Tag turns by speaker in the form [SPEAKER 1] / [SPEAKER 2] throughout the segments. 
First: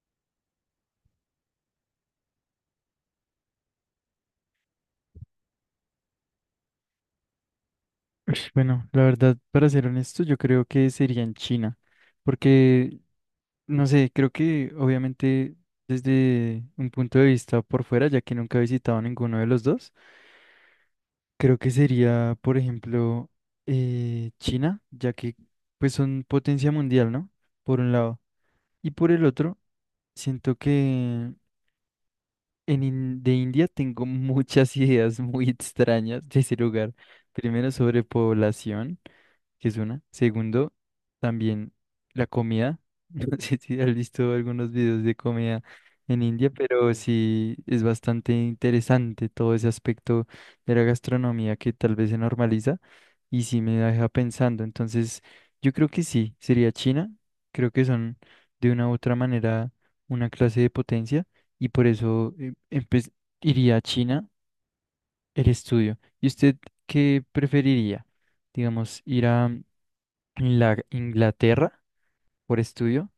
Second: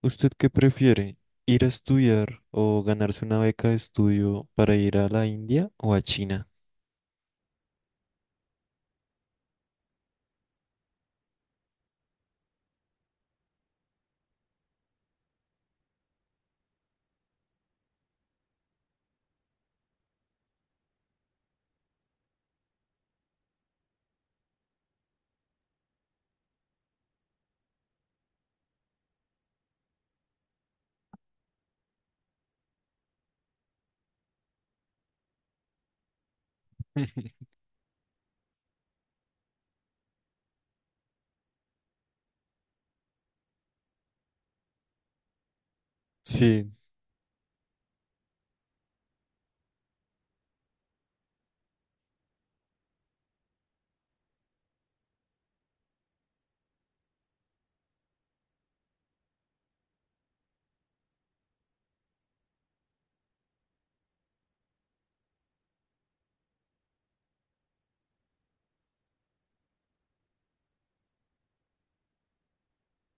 [SPEAKER 1] ¿Usted qué prefiere? ¿Ir a estudiar o ganarse una beca de estudio para ir a la India o a China?
[SPEAKER 2] Ush, bueno, la verdad, para ser honesto, yo creo que sería en China, porque, no sé, creo que obviamente desde un punto de vista por fuera, ya que nunca he visitado ninguno de los dos, creo que sería, por ejemplo, China, ya que pues son potencia mundial, ¿no? Por un lado. Y por el otro, siento que de India tengo muchas ideas muy extrañas de ese lugar. Primero, sobre población, que es una. Segundo, también la comida. No sé si has visto algunos videos de comida en India,
[SPEAKER 1] Sí,
[SPEAKER 2] pero sí es bastante interesante todo ese aspecto de la gastronomía que tal vez se normaliza y sí me deja pensando. Entonces, yo creo que sí, sería China. Creo que son de una u otra manera una clase de potencia y por eso iría a China el estudio. ¿Y usted qué preferiría? Digamos, ir a Inglaterra por estudio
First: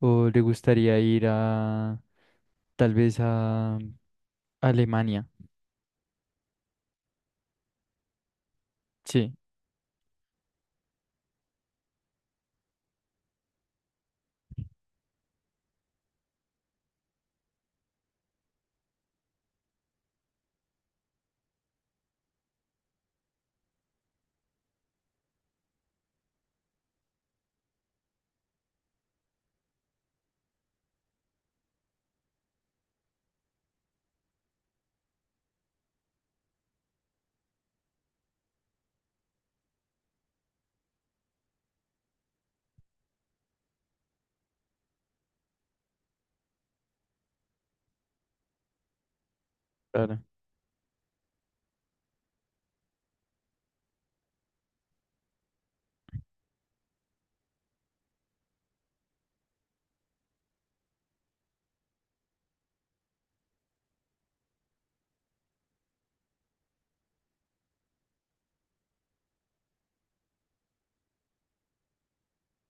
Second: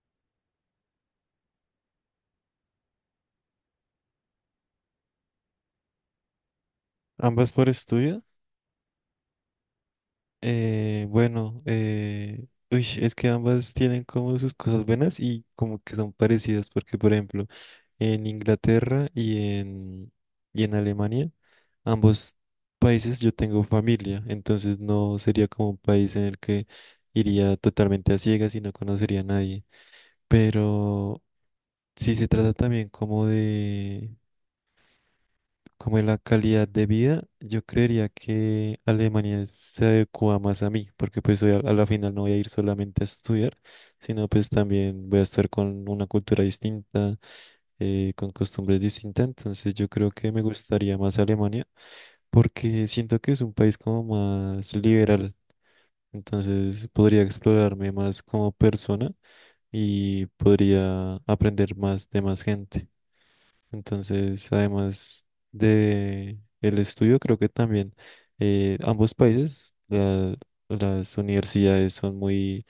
[SPEAKER 2] o le gustaría ir a tal vez a Alemania?
[SPEAKER 1] ambas por estudio.
[SPEAKER 2] Sí,
[SPEAKER 1] Bueno, Uy, es que ambas tienen como sus cosas buenas y como que son parecidas, porque por ejemplo, en Inglaterra y en Alemania, ambos países yo tengo familia, entonces no sería como un país en el que iría totalmente a ciegas y no conocería a nadie. Pero si se trata también como de la calidad de vida, yo creería que Alemania se adecua más a mí, porque pues a la final no voy a ir solamente a estudiar, sino pues también voy a estar con una cultura distinta, con costumbres distintas, entonces yo creo
[SPEAKER 2] claro,
[SPEAKER 1] que me gustaría más Alemania, porque siento que es un país como más liberal, entonces podría explorarme más como persona y podría aprender más de más gente. Entonces, además de el estudio, creo que también ambos países, las universidades son muy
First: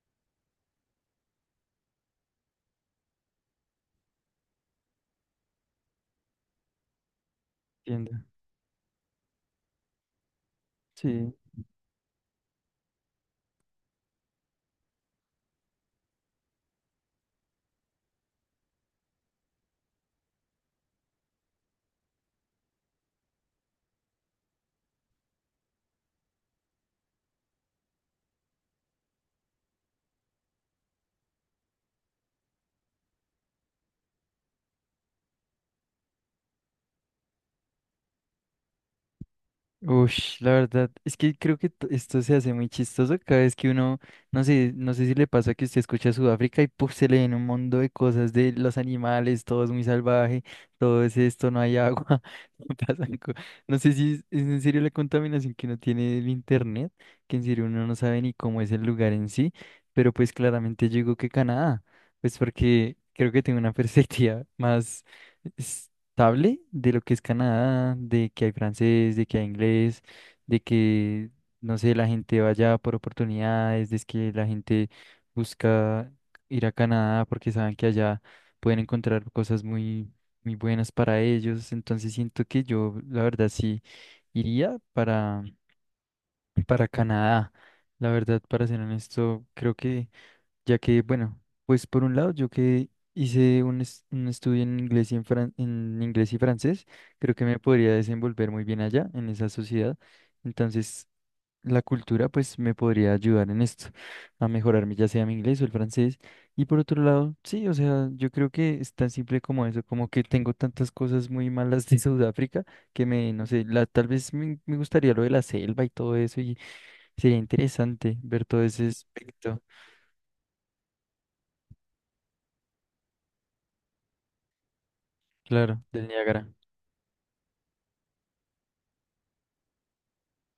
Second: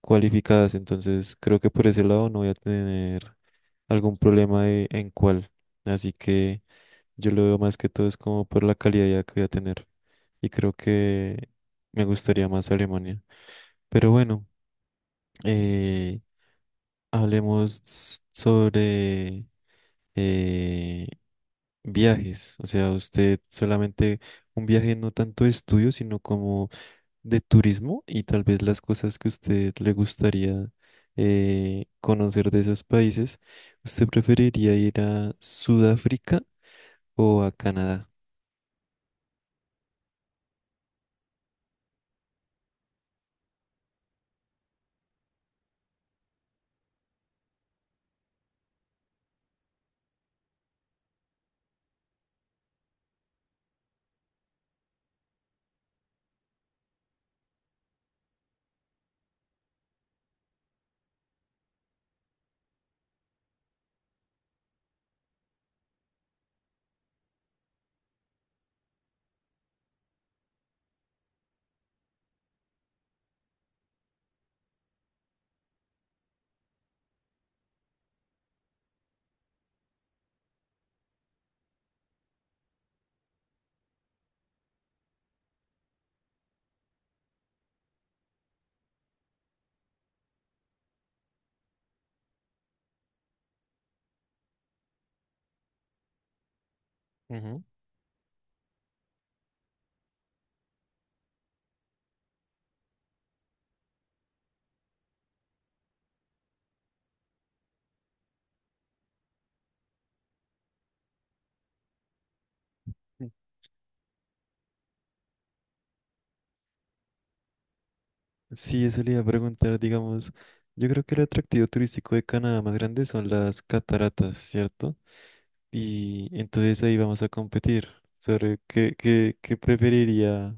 [SPEAKER 1] cualificadas, entonces creo que por ese lado no voy a tener algún en cuál. Así que yo lo veo más que todo es
[SPEAKER 2] entiendo.
[SPEAKER 1] como por la calidad que voy a tener. Y creo
[SPEAKER 2] Sí.
[SPEAKER 1] que me gustaría más Alemania. Pero bueno, eh, hablemos sobre eh, viajes, o sea, usted solamente un viaje no tanto de estudio, sino como de turismo y tal vez las cosas que usted le gustaría conocer de esos países. ¿Usted preferiría ir a Sudáfrica o a Canadá?
[SPEAKER 2] Ush, la verdad, es que creo que esto se hace muy chistoso cada vez que uno, no sé, no sé si le pasa que usted escucha Sudáfrica y puf, se le viene un mundo de cosas de los animales, todo es muy salvaje, todo es esto, no hay agua, pasan co- no sé si es en serio la contaminación que uno tiene del internet, que en serio uno no sabe ni cómo es el lugar en sí, pero pues claramente yo digo que Canadá, pues porque creo que tengo una perspectiva más estable de lo que es Canadá, de que hay francés, de que hay inglés, de que, no sé, la gente vaya por oportunidades, de que la gente busca ir a Canadá porque saben que allá pueden encontrar cosas muy, muy buenas para ellos. Entonces siento que yo, la verdad, sí iría para Canadá. La verdad, para ser honesto, creo que ya que, bueno, pues por un lado, yo que hice un estudio en inglés y en inglés y francés, creo que me
[SPEAKER 1] Ujú.
[SPEAKER 2] podría desenvolver muy bien allá, en esa sociedad. Entonces, la cultura, pues, me podría ayudar en esto, a mejorarme, ya sea mi inglés o el francés. Y por otro lado, sí, o sea, yo creo que es tan simple como eso, como que tengo tantas cosas muy malas de Sudáfrica que me, no sé, la, tal vez me gustaría lo de la selva y todo eso, y sería interesante ver todo
[SPEAKER 1] Sí,
[SPEAKER 2] ese
[SPEAKER 1] eso le iba a
[SPEAKER 2] aspecto,
[SPEAKER 1] preguntar, digamos, yo creo que el atractivo turístico de Canadá más grande son las cataratas, ¿cierto?
[SPEAKER 2] claro, del
[SPEAKER 1] Y
[SPEAKER 2] Niágara.
[SPEAKER 1] entonces ahí vamos a competir sobre qué preferiría,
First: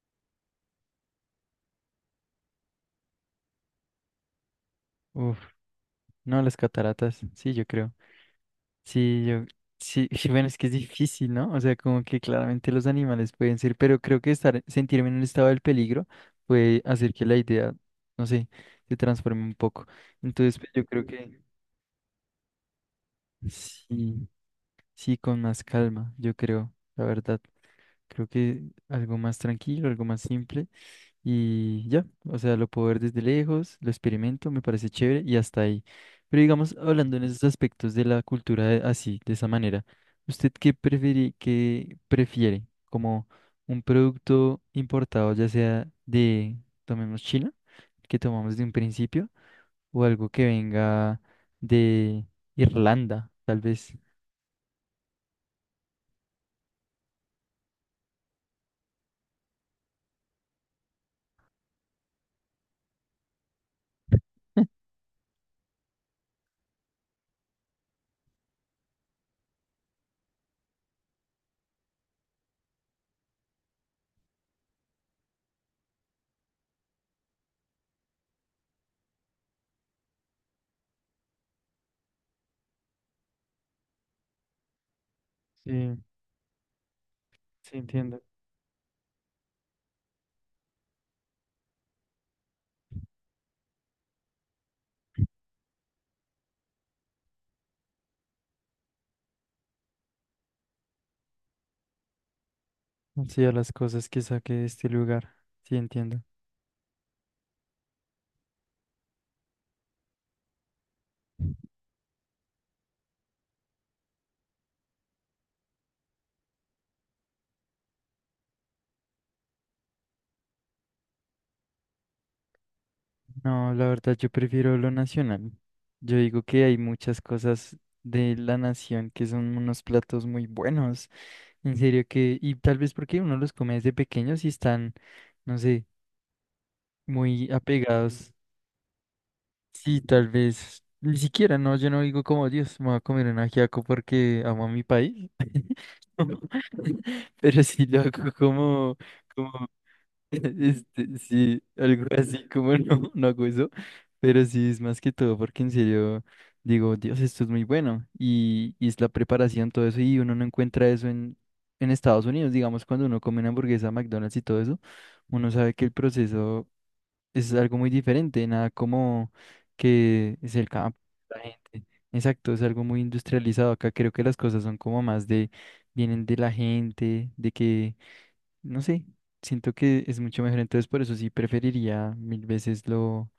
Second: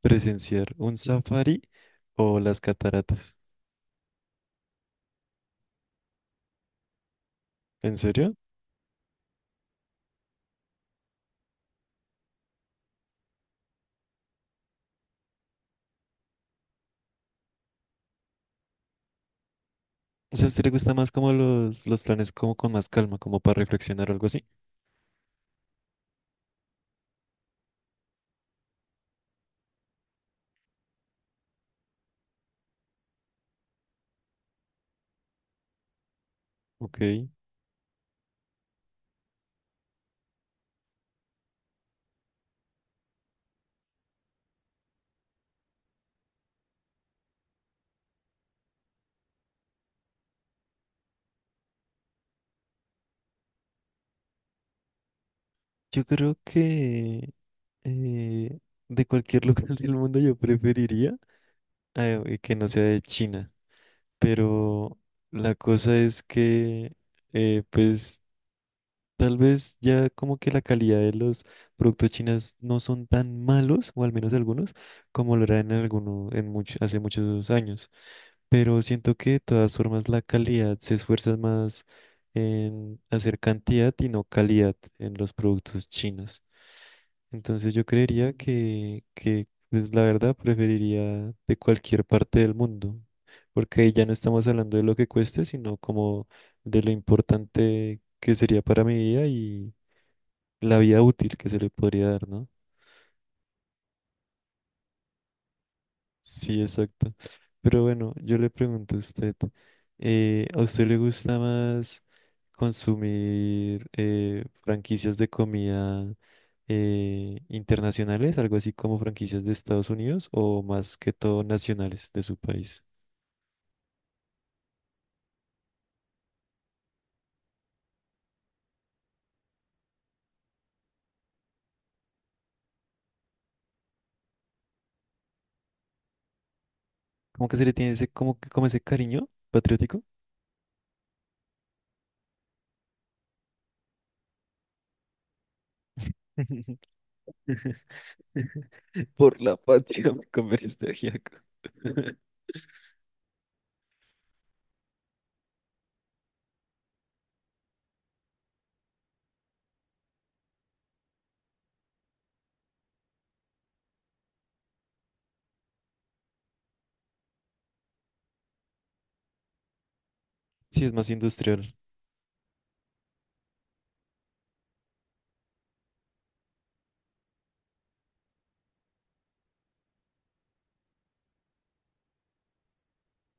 [SPEAKER 1] presenciar un safari o las cataratas.
[SPEAKER 2] Uf, no, las cataratas, sí, yo creo.
[SPEAKER 1] ¿En serio?
[SPEAKER 2] Sí, yo, sí, sí, bueno, es que es difícil, ¿no? O sea, como que claramente los animales pueden ser, pero creo que estar, sentirme en un estado del peligro puede hacer que la idea, no sé, se transforme un poco.
[SPEAKER 1] O sea, ¿a
[SPEAKER 2] Entonces,
[SPEAKER 1] usted
[SPEAKER 2] pues,
[SPEAKER 1] le
[SPEAKER 2] yo
[SPEAKER 1] gusta
[SPEAKER 2] creo
[SPEAKER 1] más como
[SPEAKER 2] que
[SPEAKER 1] los planes como con más calma, como para reflexionar o algo
[SPEAKER 2] sí,
[SPEAKER 1] así?
[SPEAKER 2] sí, con más calma, yo creo, la verdad. Creo que algo más tranquilo, algo más simple. Y ya, o sea, lo puedo ver desde lejos, lo experimento, me parece chévere y hasta ahí. Pero digamos,
[SPEAKER 1] Ok.
[SPEAKER 2] hablando en esos aspectos de la cultura así, de esa manera, ¿usted qué prefiere, qué prefiere? ¿Como un producto importado, ya sea de, tomemos China, que tomamos de un principio, o algo que venga de Irlanda, tal vez?
[SPEAKER 1] Yo creo que eh, de cualquier lugar del mundo yo preferiría, que no sea de China. Pero la cosa es que, eh, pues, tal vez ya como que la calidad de los productos chinos no son tan malos, o al menos algunos, como lo eran en alguno, en mucho, hace muchos años. Pero siento que de todas formas la calidad se esfuerza más en hacer cantidad y no calidad en los productos
[SPEAKER 2] Sí,
[SPEAKER 1] chinos. Entonces
[SPEAKER 2] sí
[SPEAKER 1] yo
[SPEAKER 2] entiendo.
[SPEAKER 1] creería que pues la verdad preferiría de cualquier parte del mundo, porque ahí ya no estamos hablando de lo que cueste, sino como de lo importante que sería para mi vida y la vida útil que se le podría dar, ¿no?
[SPEAKER 2] Sí, a las cosas que saque de este lugar, sí entiendo.
[SPEAKER 1] Sí, exacto. Pero bueno, yo le pregunto ¿a usted le gusta más consumir franquicias de comida internacionales, algo así como franquicias de Estados Unidos, o más que todo nacionales de su país?
[SPEAKER 2] No, la verdad yo prefiero lo nacional. Yo digo que hay muchas cosas de la nación que son unos platos muy buenos. En serio que, y tal vez porque uno los come desde pequeños y están, no sé,
[SPEAKER 1] ¿Cómo
[SPEAKER 2] muy
[SPEAKER 1] que se le tiene ese,
[SPEAKER 2] apegados.
[SPEAKER 1] como, como ese cariño
[SPEAKER 2] Sí,
[SPEAKER 1] patriótico?
[SPEAKER 2] tal vez. Ni siquiera, no, yo no digo como Dios, me voy a comer un ajiaco porque amo a mi país. Pero sí lo hago como,
[SPEAKER 1] Por la
[SPEAKER 2] como
[SPEAKER 1] patria me convertiste
[SPEAKER 2] este,
[SPEAKER 1] ajiaco.
[SPEAKER 2] sí, algo así como no, no hago eso, pero sí es más que todo porque en serio digo, Dios, esto es muy bueno y es la preparación, todo eso, y uno no encuentra eso en Estados Unidos, digamos, cuando uno come una hamburguesa, McDonald's y todo eso, uno sabe que el proceso es algo muy diferente, nada como que es el
[SPEAKER 1] Sí, es
[SPEAKER 2] campo,
[SPEAKER 1] más
[SPEAKER 2] la
[SPEAKER 1] industrial.
[SPEAKER 2] gente. Exacto, es algo muy industrializado. Acá creo que las cosas son como más de, vienen de la gente, de que no sé, siento que es mucho mejor, entonces por eso sí preferiría mil veces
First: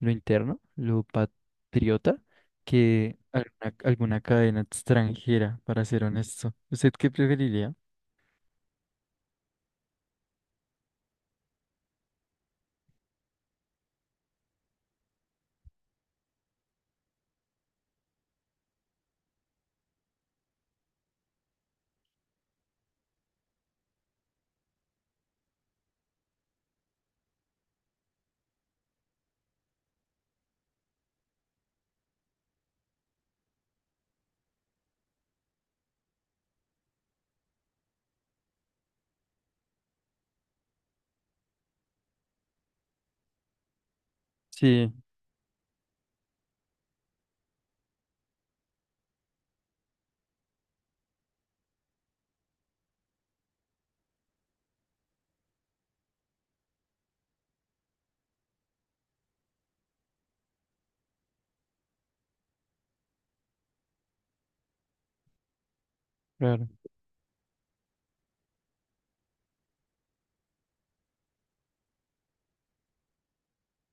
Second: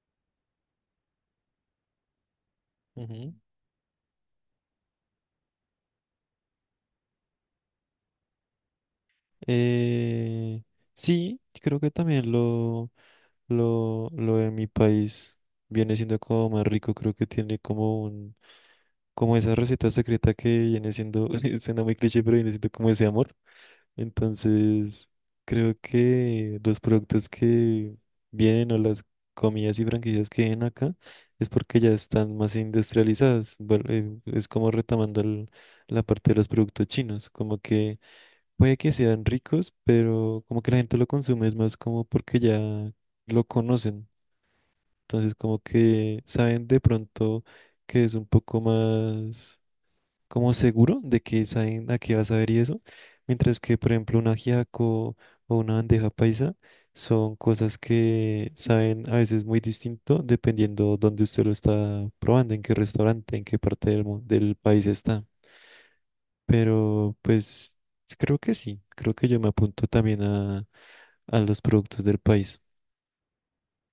[SPEAKER 2] lo interno, lo patriota, que
[SPEAKER 1] Ujú.
[SPEAKER 2] alguna, alguna cadena extranjera, para ser honesto. ¿Usted qué preferiría?
[SPEAKER 1] Eh, sí, creo que también lo... lo de mi país viene siendo como más rico, creo que tiene como esa receta secreta que viene siendo, suena muy cliché, pero viene siendo como ese amor. Entonces, creo que los productos que vienen o las comidas y franquicias que vienen acá es porque ya están más industrializadas. Bueno, es como retomando la parte de los productos chinos, como que puede que sean ricos, pero como que la gente lo consume es más como porque ya lo conocen.
[SPEAKER 2] Sí,
[SPEAKER 1] Entonces, como que saben de pronto que es un poco más como seguro de que saben a qué vas a ver y eso. Mientras que, por ejemplo, un ajiaco o una bandeja paisa son cosas que saben a veces muy distinto dependiendo dónde usted lo está probando, en qué restaurante, en qué parte del país está.
[SPEAKER 2] claro.
[SPEAKER 1] Pero pues creo que sí, creo que yo me apunto también a los productos del país.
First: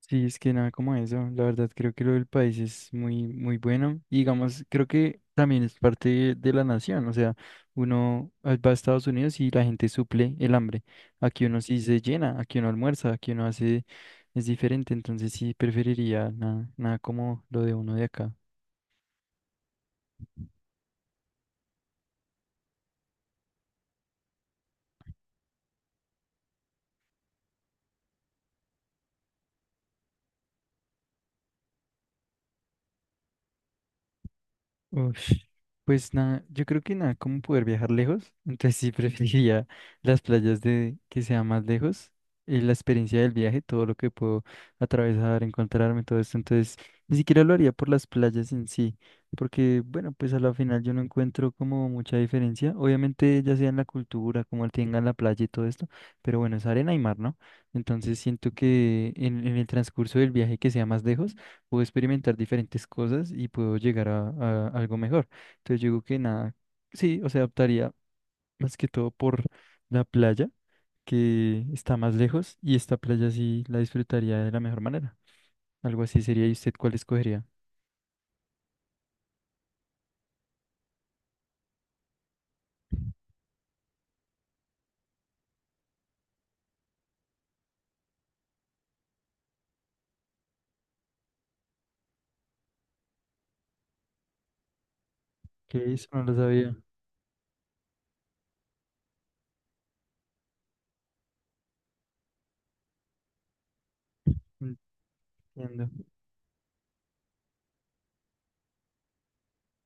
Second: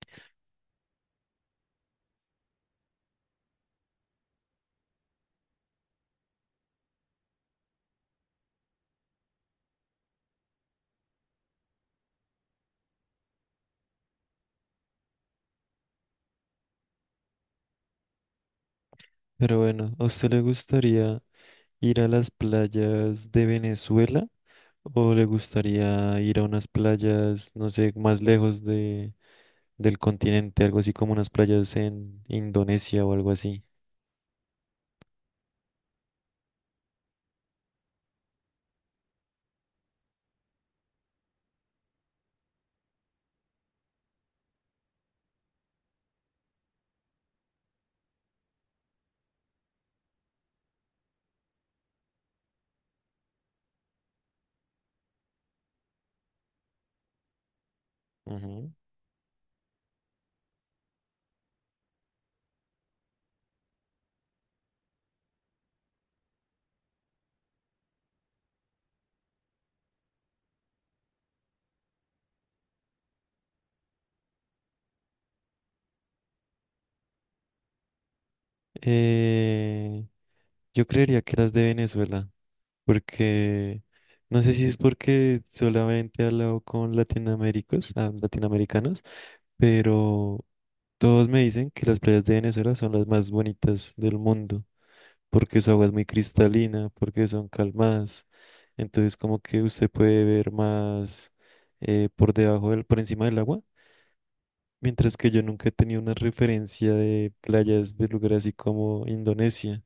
[SPEAKER 2] Sí, es que nada como eso. La verdad, creo que lo del país es muy, muy bueno. Y digamos, creo que también es parte de la nación. O sea, va a Estados Unidos y la gente suple el hambre. Aquí uno sí se llena, aquí uno almuerza, aquí uno hace, es diferente. Entonces sí preferiría nada, nada como lo de uno de acá.
[SPEAKER 1] Pero bueno, ¿a usted le gustaría ir a las playas de Venezuela o le gustaría ir a unas playas, no sé, más lejos del continente, algo así como unas playas en Indonesia o algo así?
[SPEAKER 2] Uf, pues nada, yo creo que nada, como poder viajar lejos, entonces sí preferiría las playas de que sea más lejos, la experiencia del viaje, todo lo que puedo atravesar, encontrarme, todo esto, entonces ni siquiera lo haría por las playas en sí, porque bueno, pues a la final yo no encuentro como mucha diferencia, obviamente ya sea en la cultura, como tengan la playa y todo esto, pero bueno, es arena y mar, ¿no? Entonces siento
[SPEAKER 1] Ujú.
[SPEAKER 2] que en el transcurso del viaje que sea más lejos, puedo experimentar diferentes cosas y puedo llegar a algo mejor. Entonces yo digo que nada, sí, o sea, optaría más que todo por la playa, que está más lejos, y esta playa sí la disfrutaría de la mejor manera. Algo así sería, ¿y usted cuál escogería?
[SPEAKER 1] Eh, yo creería que las de Venezuela, porque no sé si es porque solamente he hablado con latinoamericanos, pero todos me dicen que las playas de Venezuela son las más bonitas del mundo, porque su agua es
[SPEAKER 2] Que
[SPEAKER 1] muy
[SPEAKER 2] eso no lo sabía.
[SPEAKER 1] cristalina, porque son calmadas. Entonces como que usted puede ver más por encima del agua. Mientras que yo nunca he
[SPEAKER 2] Entiendo.
[SPEAKER 1] tenido una referencia de playas de lugares así como Indonesia.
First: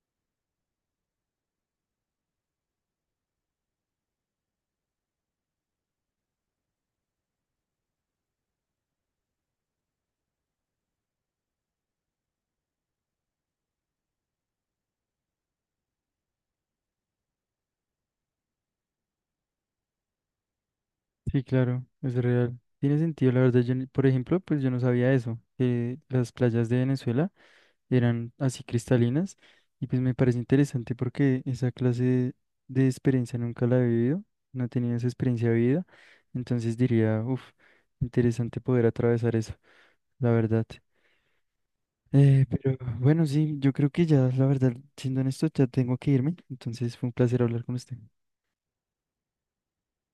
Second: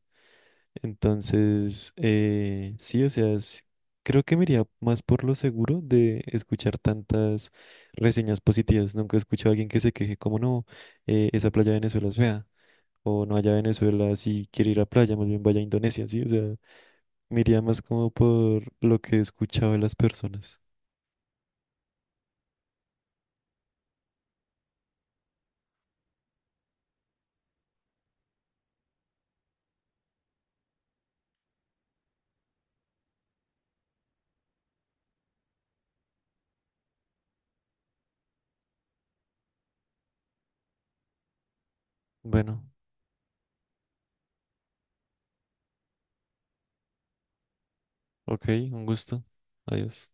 [SPEAKER 1] Entonces, creo que me iría más por lo seguro de escuchar tantas reseñas positivas. Nunca he escuchado a alguien que se queje como no, esa playa de Venezuela es fea. O no allá a Venezuela, si quiere ir a playa, más bien vaya a Indonesia, sí, o sea. Me iría más como por lo que he escuchado de las personas.
[SPEAKER 2] Sí, claro, es real. Tiene sentido, la verdad, yo, por ejemplo, pues yo no sabía eso, que las playas de Venezuela eran así cristalinas y pues me parece interesante porque esa clase de experiencia nunca la he vivido, no he tenido esa experiencia de vida, entonces diría, uff, interesante poder atravesar eso, la verdad.
[SPEAKER 1] Bueno,
[SPEAKER 2] Pero bueno, sí, yo creo que ya, la verdad, siendo honesto, ya tengo que irme, entonces fue un placer hablar con usted.
[SPEAKER 1] ok, un gusto. Adiós.